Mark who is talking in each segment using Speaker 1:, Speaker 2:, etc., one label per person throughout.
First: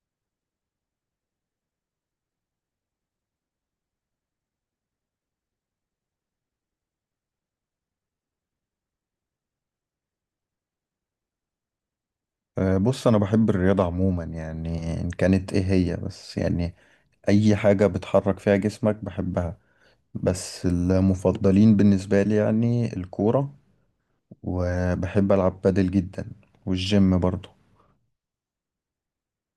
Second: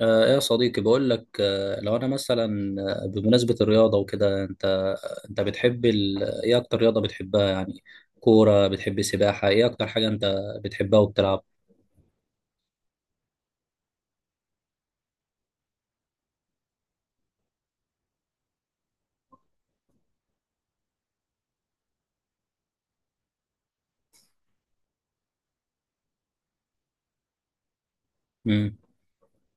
Speaker 1: ايه يا صديقي، بقول لك لو انا مثلا بمناسبة الرياضة وكده، انت بتحب ايه اكتر رياضة بتحبها؟ يعني كورة؟ بتحب سباحة؟ ايه اكتر حاجة انت بتحبها وبتلعب؟
Speaker 2: بص انا بحب الرياضة عموما يعني ان كانت ايه هي بس يعني اي حاجة بتحرك فيها جسمك بحبها. بس المفضلين بالنسبة لي يعني الكورة، وبحب العب بادل جدا، والجيم برضو.
Speaker 1: مم.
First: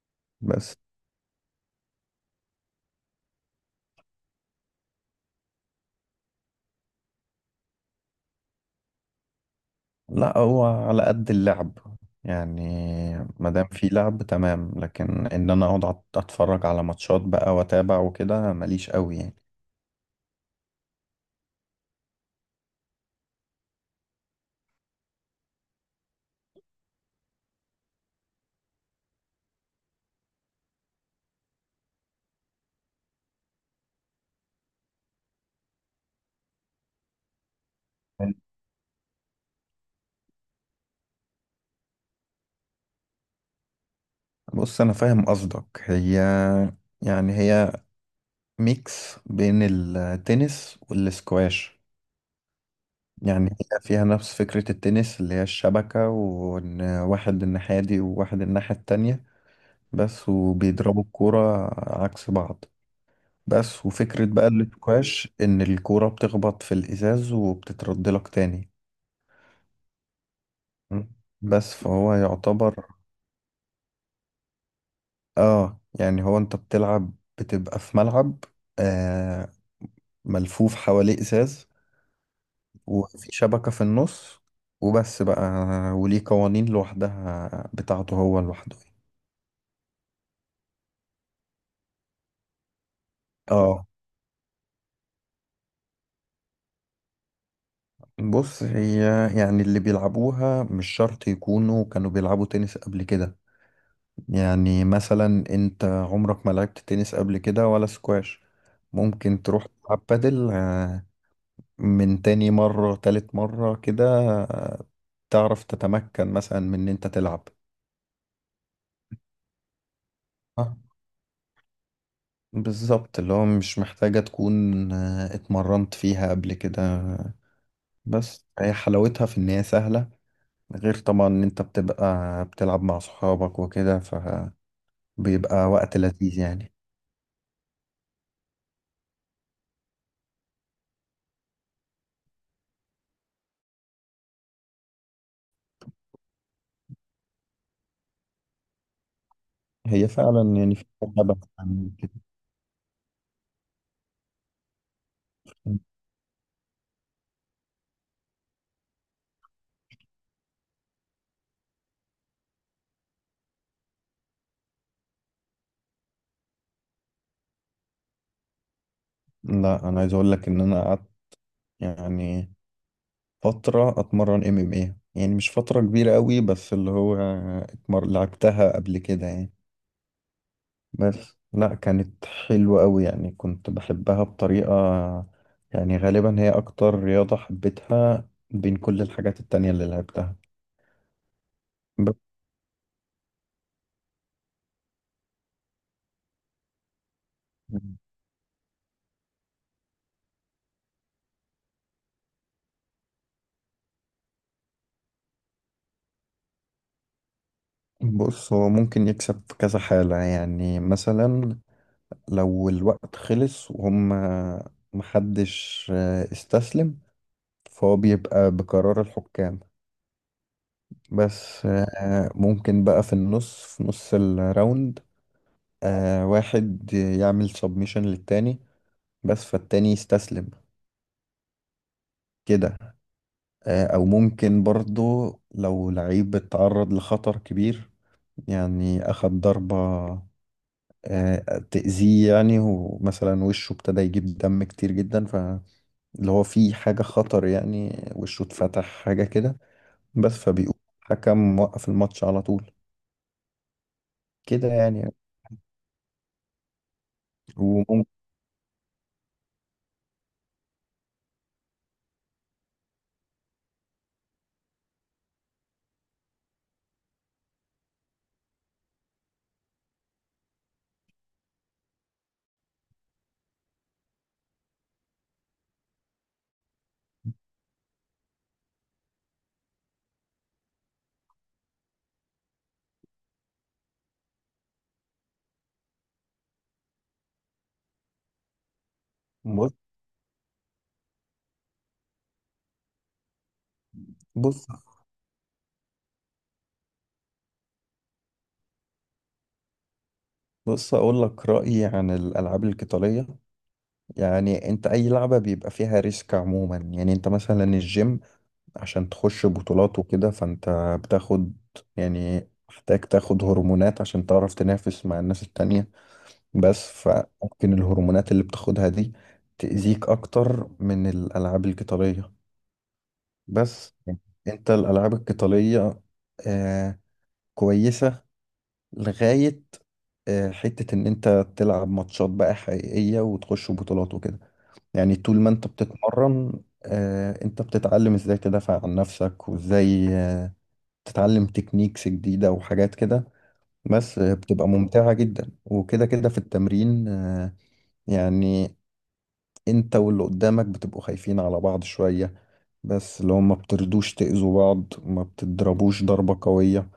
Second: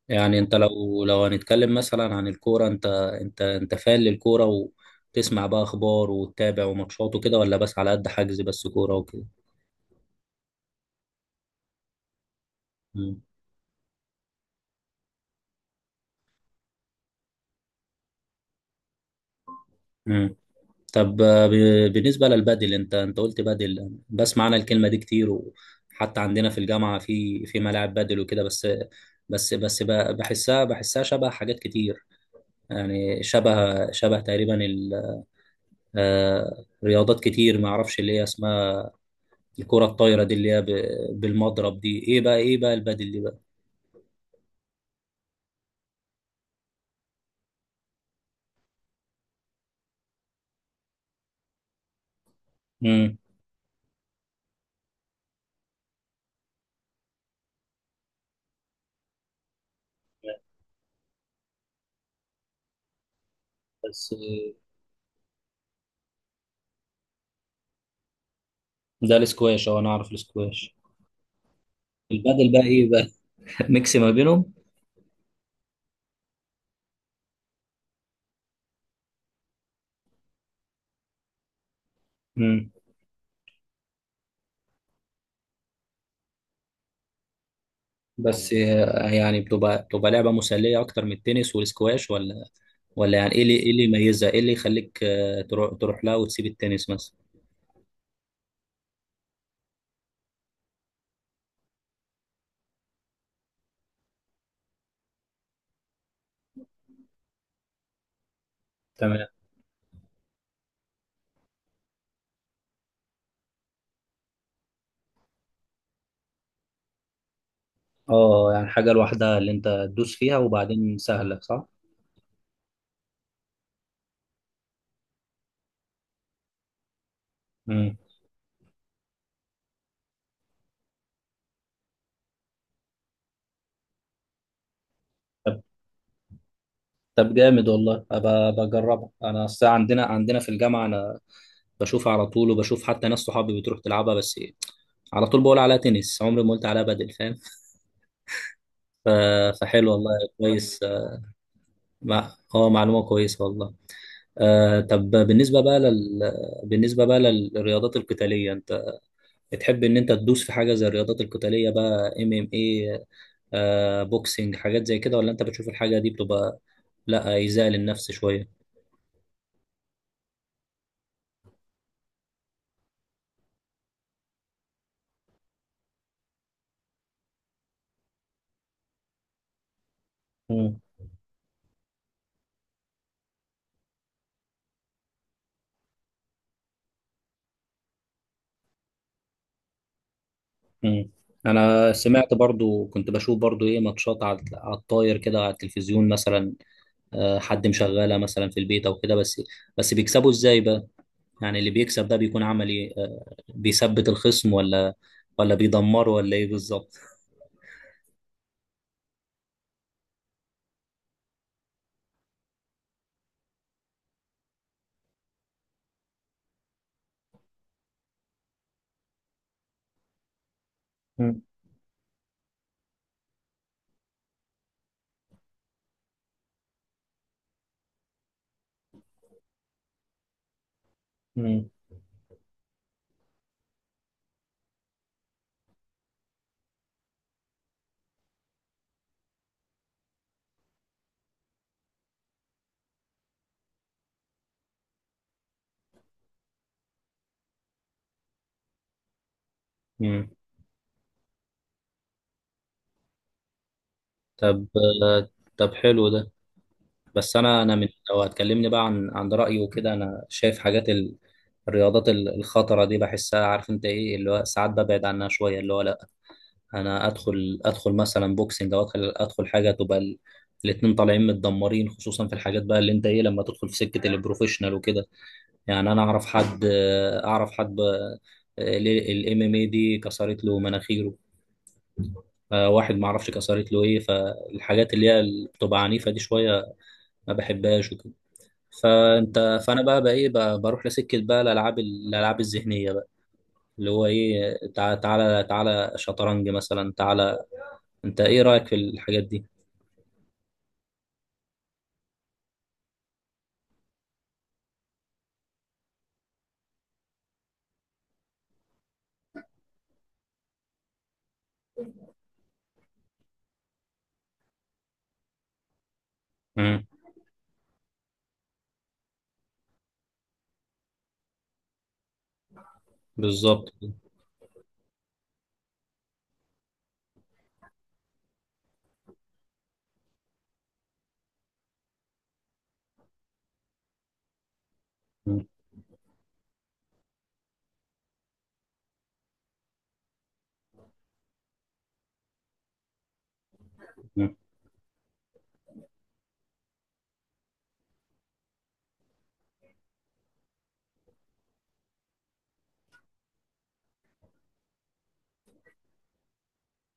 Speaker 1: يعني انت
Speaker 2: بس
Speaker 1: لو هنتكلم مثلا عن الكورة، انت فان للكورة، وتسمع بقى اخبار وتتابع وماتشات وكده، ولا بس على قد حجز، بس كورة وكده؟
Speaker 2: لا، هو على قد اللعب يعني،
Speaker 1: مم.
Speaker 2: ما دام في لعب تمام. لكن ان انا اقعد اتفرج على ماتشات بقى واتابع وكده ماليش قوي يعني.
Speaker 1: مم. طب، بالنسبة للبادل، انت قلت بادل، بسمع انا الكلمة دي كتير، وحتى عندنا في الجامعة في ملاعب بادل وكده، بس بس بحسها شبه حاجات كتير، يعني شبه تقريبا رياضات كتير ما اعرفش اللي هي اسمها. الكرة الطايرة دي، اللي هي بالمضرب دي، ايه بقى؟ البادل دي بقى؟
Speaker 2: بص انا فاهم قصدك، هي يعني هي ميكس بين التنس والسكواش.
Speaker 1: امم.
Speaker 2: يعني هي فيها نفس فكرة التنس اللي هي الشبكة، وإن واحد الناحية دي وواحد الناحية التانية، بس وبيضربوا الكورة عكس بعض. بس
Speaker 1: بس،
Speaker 2: وفكرة بقى السكواش إن الكورة بتخبط في الإزاز وبتترد لك تاني.
Speaker 1: ده الاسكواش. اه انا اعرف الاسكواش.
Speaker 2: م. بس فهو
Speaker 1: البادل بقى
Speaker 2: يعتبر
Speaker 1: ايه بقى؟ ميكس ما بينهم.
Speaker 2: يعني هو أنت بتلعب، بتبقى في ملعب آه ملفوف حواليه إزاز، وفي شبكة في النص، وبس بقى، وليه قوانين لوحدها بتاعته هو
Speaker 1: بس،
Speaker 2: لوحده.
Speaker 1: يعني بتبقى لعبة مسلية أكتر من التنس والسكواش، ولا؟ ولا يعني إيه اللي
Speaker 2: اه
Speaker 1: يميزها؟ إيه اللي يخليك تروح لها وتسيب التنس مثلا؟
Speaker 2: بص، هي يعني اللي بيلعبوها مش شرط يكونوا كانوا بيلعبوا تنس قبل كده. يعني مثلا انت عمرك ما لعبت تنس قبل كده ولا سكواش،
Speaker 1: تمام.
Speaker 2: ممكن تروح تلعب بادل، من تاني مرة تالت مرة كده، آه، تعرف تتمكن مثلا من ان انت تلعب.
Speaker 1: أه، يعني حاجة لوحدها اللي أنت تدوس فيها، وبعدين سهلة، صح؟
Speaker 2: بالظبط، اللي هو مش محتاجة تكون اتمرنت فيها قبل كده.
Speaker 1: مم.
Speaker 2: بس هي حلاوتها في إن هي سهلة، غير طبعا إن أنت بتبقى بتلعب مع صحابك وكده،
Speaker 1: طب
Speaker 2: فبيبقى وقت لذيذ يعني.
Speaker 1: طب جامد والله، أبقى بجربها. أنا أصل عندنا في الجامعة، أنا بشوفها على طول، وبشوف حتى ناس صحابي بتروح تلعبها، بس على طول بقول عليها تنس، عمري ما قلت عليها بدل، فاهم؟ ف- فحلو
Speaker 2: هي
Speaker 1: والله.
Speaker 2: فعلا يعني
Speaker 1: كويس.
Speaker 2: في لعبة عن كده.
Speaker 1: مع- أه معلومة كويسة والله. طب، بالنسبة بقى بالنسبة بقى للرياضات القتالية، انت بتحب ان انت تدوس في حاجة زي الرياضات القتالية بقى، MMA، بوكسنج، حاجات زي كده؟ ولا انت بتشوف الحاجة دي بتبقى لا، ايذاء للنفس شوية؟
Speaker 2: لا أنا عايز أقول لك إن أنا قعدت يعني فترة أتمرن ام ام ايه، يعني مش فترة كبيرة قوي، بس اللي هو لعبتها قبل كده يعني.
Speaker 1: مم.
Speaker 2: بس لا، كانت حلوة قوي يعني، كنت بحبها بطريقة يعني، غالبا هي أكتر رياضة حبيتها بين كل الحاجات التانية اللي لعبتها.
Speaker 1: مم. انا
Speaker 2: ب-
Speaker 1: سمعت برضو، كنت بشوف برضو ايه ماتشات على الطاير كده، على التلفزيون مثلا، حد مشغلها مثلا في البيت او كده، بس بس بيكسبوا ازاي بقى؟ يعني اللي بيكسب ده بيكون عمل ايه؟ بيثبت الخصم، ولا ولا بيدمره، ولا ايه بالظبط؟
Speaker 2: بص، هو ممكن يكسب في كذا حالة، يعني مثلا لو الوقت خلص وهم محدش استسلم، فهو بيبقى بقرار الحكام. بس ممكن بقى في النص في نص الراوند واحد يعمل سبميشن للتاني، بس فالتاني يستسلم
Speaker 1: مم.
Speaker 2: كده. او ممكن برضو لو لعيب اتعرض لخطر كبير، يعني اخد ضربة تأذيه يعني، ومثلا وشه ابتدى يجيب دم كتير جدا، فاللي هو في حاجة خطر يعني، وشه اتفتح حاجة كده.
Speaker 1: مم.
Speaker 2: بس فبيقول حكم وقف الماتش على طول
Speaker 1: طب
Speaker 2: كده يعني.
Speaker 1: آه، طب، حلو ده. بس انا من،
Speaker 2: وممكن
Speaker 1: لو هتكلمني بقى عن رايي وكده، انا شايف حاجات الرياضات الخطره دي، بحسها، عارف انت ايه؟ اللي هو ساعات ببعد عنها شويه، اللي هو لا، انا ادخل مثلا بوكسنج، او ادخل حاجه تبقى الاتنين طالعين متدمرين، خصوصا في الحاجات بقى اللي انت ايه، لما تدخل في سكه البروفيشنال وكده. يعني انا اعرف حد، الام ام اي دي كسرت له مناخيره، واحد ما اعرفش كسرت له ايه. فالحاجات اللي هي اللي بتبقى عنيفه دي شويه، ما بحبهاش وكده. فانت
Speaker 2: بص
Speaker 1: فانا بقى ايه بقى، بروح لسكه بقى الالعاب الذهنيه بقى، اللي هو ايه،
Speaker 2: بص
Speaker 1: تعالى تعالى شطرنج مثلا، تعالى. انت ايه رايك في الحاجات دي؟
Speaker 2: بص اقول لك رأيي عن الالعاب القتالية. يعني انت اي لعبة بيبقى فيها ريسك عموما، يعني انت مثلا الجيم عشان تخش بطولات وكده فانت بتاخد، يعني محتاج تاخد هرمونات عشان تعرف تنافس مع الناس التانية.
Speaker 1: مم.
Speaker 2: بس فممكن الهرمونات اللي بتاخدها دي تأذيك أكتر من الألعاب القتالية.
Speaker 1: بالظبط.
Speaker 2: بس انت الألعاب القتالية آه كويسة لغاية حتة إن أنت تلعب ماتشات بقى حقيقية وتخش بطولات وكده. يعني طول
Speaker 1: مم.
Speaker 2: ما أنت بتتمرن انت بتتعلم ازاي تدافع عن نفسك، وازاي تتعلم تكنيكس جديدة وحاجات كده. بس
Speaker 1: مم.
Speaker 2: بتبقى ممتعة جدا وكده كده في التمرين يعني انت واللي قدامك بتبقوا خايفين على بعض شوية، بس اللي هو ما بتردوش تأذوا بعض، ما بتضربوش ضربة قوية،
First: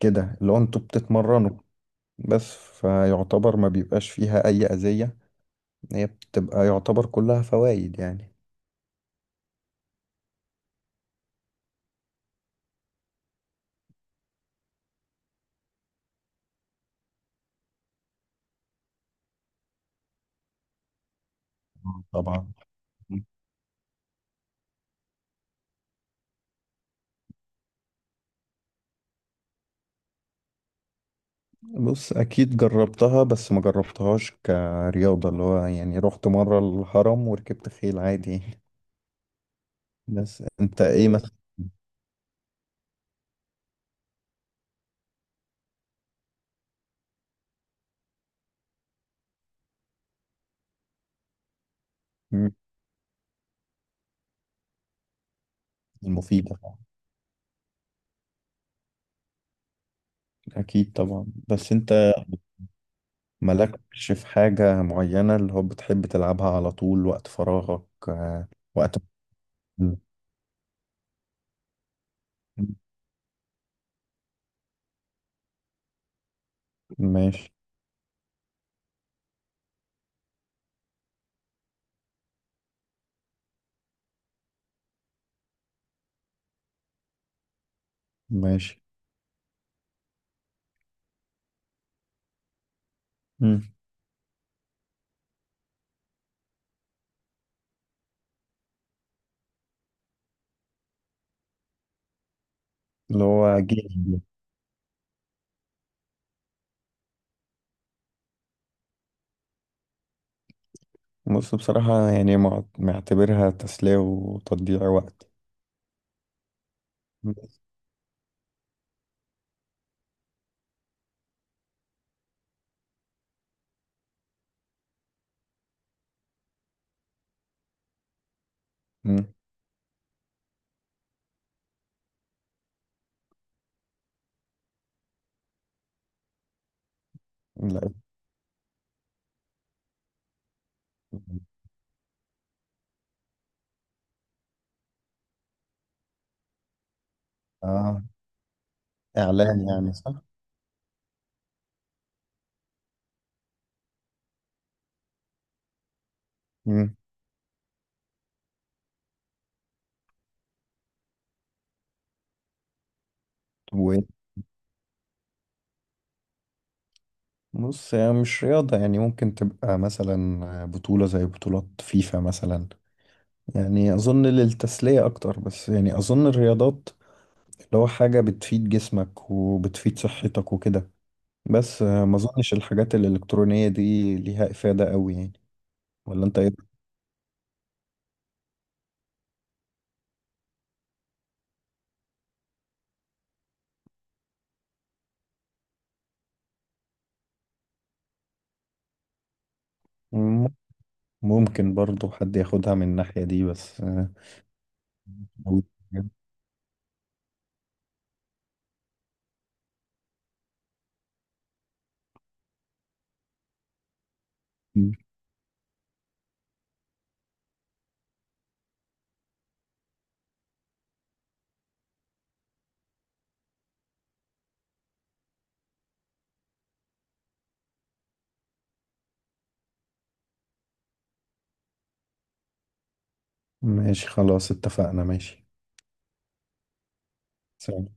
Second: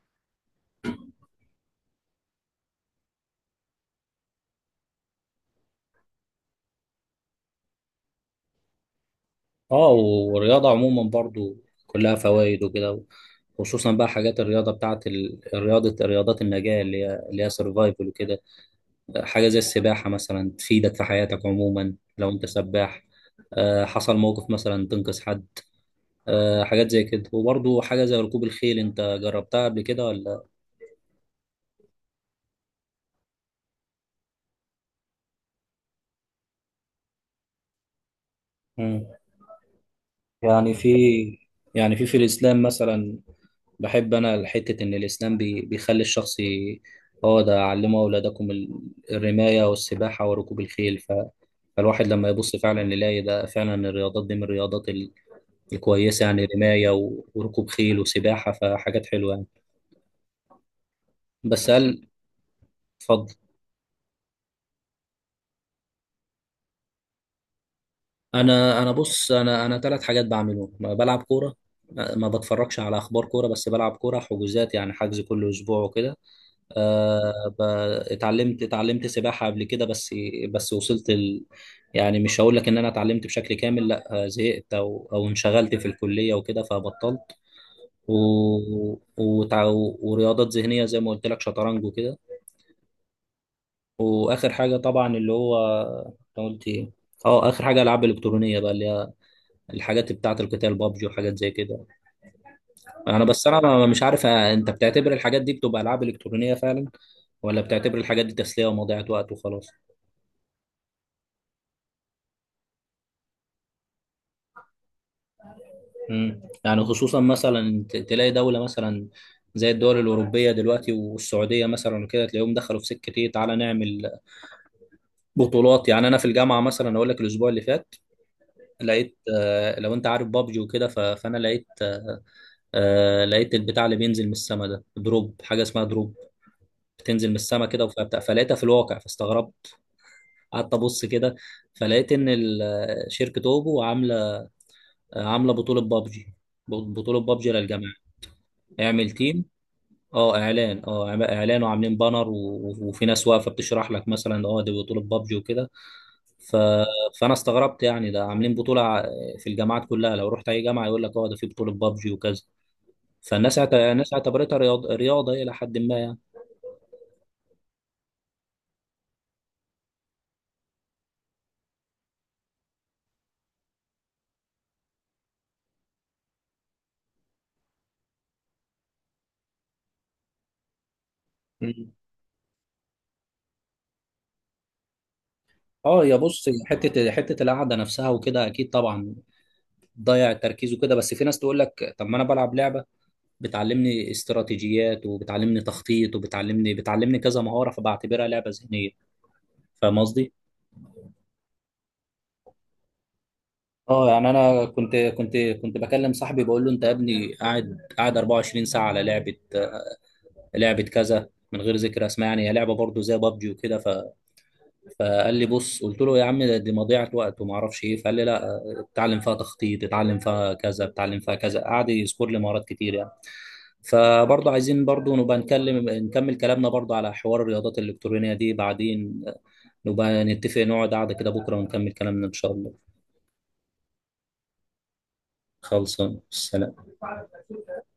Speaker 2: كده اللي هو انتوا بتتمرنوا. بس فيعتبر ما بيبقاش فيها أي أذية، هي بتبقى يعتبر كلها فوائد يعني.
Speaker 1: اه، والرياضه عموما برضو كلها فوائد وكده، خصوصا بقى حاجات الرياضه بتاعت ال- الرياضه رياضات النجاه، اللي هي سرفايفل وكده، حاجة زي السباحة مثلا تفيدك في حياتك عموما، لو أنت
Speaker 2: طبعا.
Speaker 1: سباح، حصل موقف مثلا تنقذ حد، حاجات زي كده. وبرضه حاجة زي ركوب الخيل، أنت جربتها قبل كده ولا؟
Speaker 2: بص اكيد جربتها، بس ما جربتهاش كرياضة، اللي هو يعني رحت مرة الهرم وركبت خيل عادي يعني.
Speaker 1: مم.
Speaker 2: بس
Speaker 1: يعني
Speaker 2: انت
Speaker 1: في
Speaker 2: ايه مثلا.
Speaker 1: يعني في الإسلام مثلا، بحب أنا حتة إن الإسلام بيخلي الشخص هو ده، علموا أولادكم الرماية والسباحة وركوب الخيل. فالواحد لما
Speaker 2: مم،
Speaker 1: يبص فعلا يلاقي ده، فعلا الرياضات دي من الرياضات الكويسة، يعني
Speaker 2: المفيدة
Speaker 1: رماية وركوب خيل وسباحة، فحاجات حلوة.
Speaker 2: اكيد طبعا.
Speaker 1: بس
Speaker 2: بس
Speaker 1: هل
Speaker 2: انت
Speaker 1: اتفضل،
Speaker 2: مالكش في حاجة معينة اللي هو بتحب تلعبها على طول وقت فراغك؟
Speaker 1: انا
Speaker 2: وقت.
Speaker 1: بص، انا
Speaker 2: مم.
Speaker 1: ثلاث حاجات بعملهم، ما بلعب كوره، ما بتفرجش على اخبار كوره، بس بلعب كوره حجوزات، يعني حجز كل اسبوع وكده. أه
Speaker 2: ماشي.
Speaker 1: ب- اتعلمت سباحه قبل كده، بس بس وصلت يعني مش هقول لك ان انا اتعلمت بشكل كامل، لا، زهقت او انشغلت في الكليه وكده، فبطلت، و...
Speaker 2: ماشي.
Speaker 1: وتع... ورياضات ذهنيه زي ما قلت لك، شطرنج وكده.
Speaker 2: مم.
Speaker 1: واخر حاجه طبعا، اللي هو أنت قلت ايه؟ اه، اخر حاجه العاب الكترونيه بقى، اللي الحاجات بتاعة القتال، بابجي وحاجات زي كده. انا
Speaker 2: اللي
Speaker 1: بس، انا
Speaker 2: هو
Speaker 1: مش
Speaker 2: جيم.
Speaker 1: عارف، انت بتعتبر الحاجات دي بتبقى العاب الكترونية فعلا، ولا بتعتبر الحاجات دي تسلية ومضيعة وقت وخلاص؟
Speaker 2: بص بصراحة يعني معتبرها تسلية وتضييع وقت.
Speaker 1: يعني خصوصا مثلا تلاقي دولة مثلا، زي الدول الأوروبية دلوقتي، والسعودية مثلا وكده، تلاقيهم دخلوا في سكة إيه، تعالى نعمل بطولات. يعني أنا في الجامعة مثلا أقول لك، الأسبوع اللي فات لقيت،
Speaker 2: مم.
Speaker 1: لو أنت عارف بابجي وكده، فأنا لقيت، لقيت البتاع اللي بينزل من السما ده، دروب، حاجة اسمها دروب، بتنزل من السما كده،
Speaker 2: لا.
Speaker 1: فلقيتها في الواقع، فاستغربت، قعدت ابص كده، فلقيت ان شركه اوبو عامله بطوله بابجي، بطوله بابجي للجماعه،
Speaker 2: آه.
Speaker 1: اعمل تيم.
Speaker 2: إعلان يعني صح؟
Speaker 1: اه، اعلان، وعاملين بانر وفي ناس واقفه بتشرح لك، مثلا دي بطوله بابجي وكده. ف...
Speaker 2: مم.
Speaker 1: فانا استغربت، يعني ده عاملين بطوله في الجامعات كلها، لو رحت اي جامعه يقول لك اه ده في بطوله بابجي وكذا. الناس
Speaker 2: و-
Speaker 1: اعتبرتها رياضه الى حد ما، يعني.
Speaker 2: بص هي مش رياضة، يعني ممكن تبقى مثلا بطولة زي بطولات فيفا مثلا. يعني أظن للتسلية أكتر، بس يعني أظن الرياضات اللي هو حاجة بتفيد جسمك وبتفيد صحتك وكده. بس
Speaker 1: مم.
Speaker 2: ما أظنش الحاجات الإلكترونية دي ليها إفادة أوي يعني.
Speaker 1: اه، يا
Speaker 2: ولا أنت
Speaker 1: بص،
Speaker 2: إيه؟
Speaker 1: حته القعده نفسها وكده اكيد طبعا، ضيع تركيزه كده، بس في ناس تقول لك طب ما انا بلعب لعبه بتعلمني استراتيجيات، وبتعلمني تخطيط، وبتعلمني كذا مهاره، فبعتبرها لعبه ذهنيه، فاهم قصدي؟
Speaker 2: مم. ممكن برضو حد ياخدها من الناحية دي، بس
Speaker 1: اه يعني انا كنت بكلم صاحبي، بقول له: انت يا ابني قاعد 24 ساعه على لعبه كذا، من غير ذكر اسماء، يعني هي لعبه برضه زي بابجي وكده.
Speaker 2: مم.
Speaker 1: فقال لي بص، قلت له يا عم دي مضيعه وقت وما اعرفش ايه، فقال لي لا، اتعلم فيها تخطيط، اتعلم فيها كذا، اتعلم فيها كذا، قعد يذكر لي مهارات كتير يعني. فبرضه عايزين برضه نبقى نكمل كلامنا برضه على حوار الرياضات الإلكترونية دي بعدين، نبقى نتفق نقعد قعدة كده بكرة ونكمل كلامنا إن شاء الله.
Speaker 2: ماشي، خلاص اتفقنا، ماشي.
Speaker 1: خلصان، سلام.
Speaker 2: سلام.